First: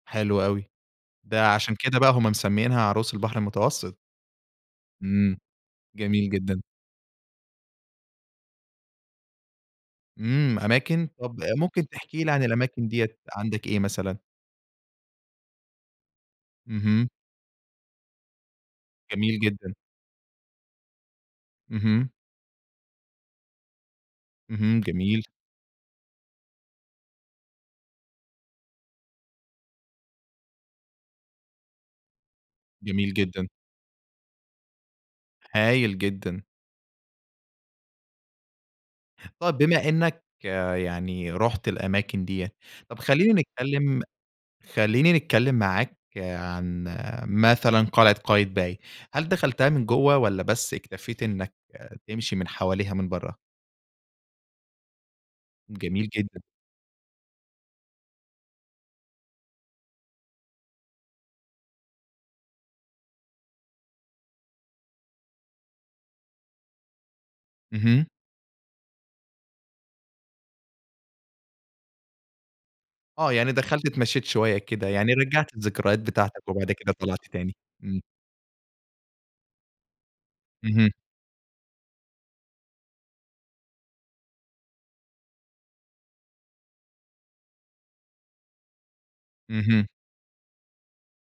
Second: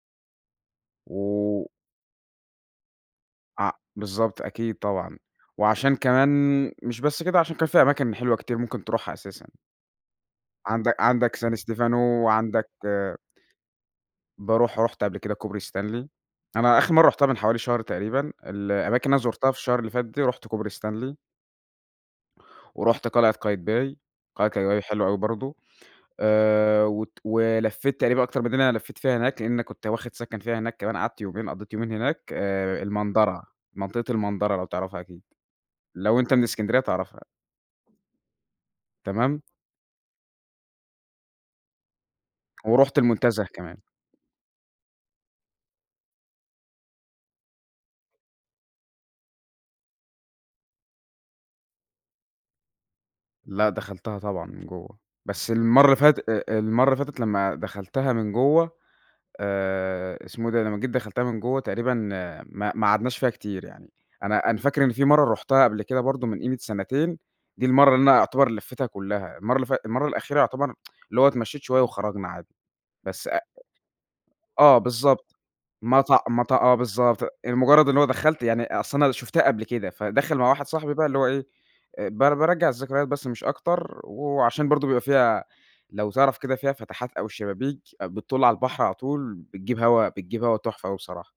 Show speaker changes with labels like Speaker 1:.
Speaker 1: حلو أوي. ده
Speaker 2: و
Speaker 1: عشان كده بقى هم مسمّيِنها عروس البحر
Speaker 2: آه،
Speaker 1: المتوسط؟
Speaker 2: بالضبط أكيد، طبعًا،
Speaker 1: امم،
Speaker 2: وعشان كمان
Speaker 1: جميل جدًا.
Speaker 2: مش بس كده، عشان كان في أماكن حلوة كتير ممكن تروحها أساسًا.
Speaker 1: امم،
Speaker 2: عند
Speaker 1: أماكن؟ طَب
Speaker 2: عندك سان
Speaker 1: ممكن
Speaker 2: ستيفانو،
Speaker 1: تحكي لي عن
Speaker 2: وعندك
Speaker 1: الأماكن دِيَّة عندك إيه مثلًا؟
Speaker 2: باروح رُحت قبل كده كوبري ستانلي. أنا آخر مرّة
Speaker 1: اهم.
Speaker 2: رُحتها من حوالي شهر تقريبًا، الأماكن اللي أنا
Speaker 1: جميل
Speaker 2: زُرْتها في
Speaker 1: جدًا.
Speaker 2: الشهر اللي فات ده، رُحْت كوبري ستانلي.
Speaker 1: اهم.
Speaker 2: ورُحْت قلعة قايتباي، قلعة
Speaker 1: اهم،
Speaker 2: قايتباي حلوة أوي
Speaker 1: جميل.
Speaker 2: برضو. آآ، وت ولفِّيت تقريبًا أكتر من اللي أنا لفِّيت فيها هناك، لأن كنت واخد سكن فيها هناك كمان قعدت يومين، قَضِّيت يومين هناك. آآ،
Speaker 1: جميل
Speaker 2: المندَرَة،
Speaker 1: جدًا.
Speaker 2: منطقة المندَرَة لو تعرفها أكيد.
Speaker 1: هايل
Speaker 2: لو أنتَ
Speaker 1: جدًا.
Speaker 2: من إسكندرية هتعرفها. تمام؟
Speaker 1: طَب بما إنَّك يعني رُحت الأماكن دِيَّة،
Speaker 2: ورُحْت
Speaker 1: طَب خلِّيني
Speaker 2: المنتزه كمان.
Speaker 1: نتكلم خلِّيني نتكلم معاك عن مثلًا قلعة قايتباي. هل دخلتها من جوّه، والَّا بس اكتفيت إنّك تمشي من حواليها من برّه؟
Speaker 2: لأ، دخلتها طبعًا من جوَّه، بس المرّة اللي
Speaker 1: جميل
Speaker 2: فاتت
Speaker 1: جدًا.
Speaker 2: أ أ المرّة اللي فاتت لمّا دخلتها من جوّه آآ، اسمه إيه ده؟ لمّا جيت دخلتها من جوّه تقريبًا ما ما قعدناش فيها كتير يعني، أنا أنا فاكر إن في مرّة رُحْتها قبل كده برضو من قِيمة سنتين، دي المرّة اللي
Speaker 1: اهم.
Speaker 2: أنا يُعتبَر لفيتها كلّها، المّرة اللي فات المرّة الأخيرة يُعتبر اللي هو اتمشيت شوية وخرجنا عادي، بس
Speaker 1: آه،
Speaker 2: أ
Speaker 1: يعني دخلت اتمشيت شوية
Speaker 2: آه
Speaker 1: كده، يعني
Speaker 2: بالضبط،
Speaker 1: رجّعت الذكريات
Speaker 2: مط
Speaker 1: بتاعتك
Speaker 2: مط
Speaker 1: وبعد
Speaker 2: آه
Speaker 1: كده طلعت
Speaker 2: بالضبط،
Speaker 1: تاني.
Speaker 2: لمجرد اللي
Speaker 1: امم.
Speaker 2: هو دخلت يعني أصل أنا شُفْتها قبل كده، فداخل مع واحد
Speaker 1: اهم.
Speaker 2: صاحبي بقى اللي هو إيه، بار بارجّع الذكريات بس مش أكتر، وعشان برضو بيبقى فيها لو تعرف كده فيها فَتَحَات أو الشبابيك، بتطل على البحر على طول بتجيب
Speaker 1: اهم.
Speaker 2: هوا بتجيب هَوا تحفة أوي بصراحة.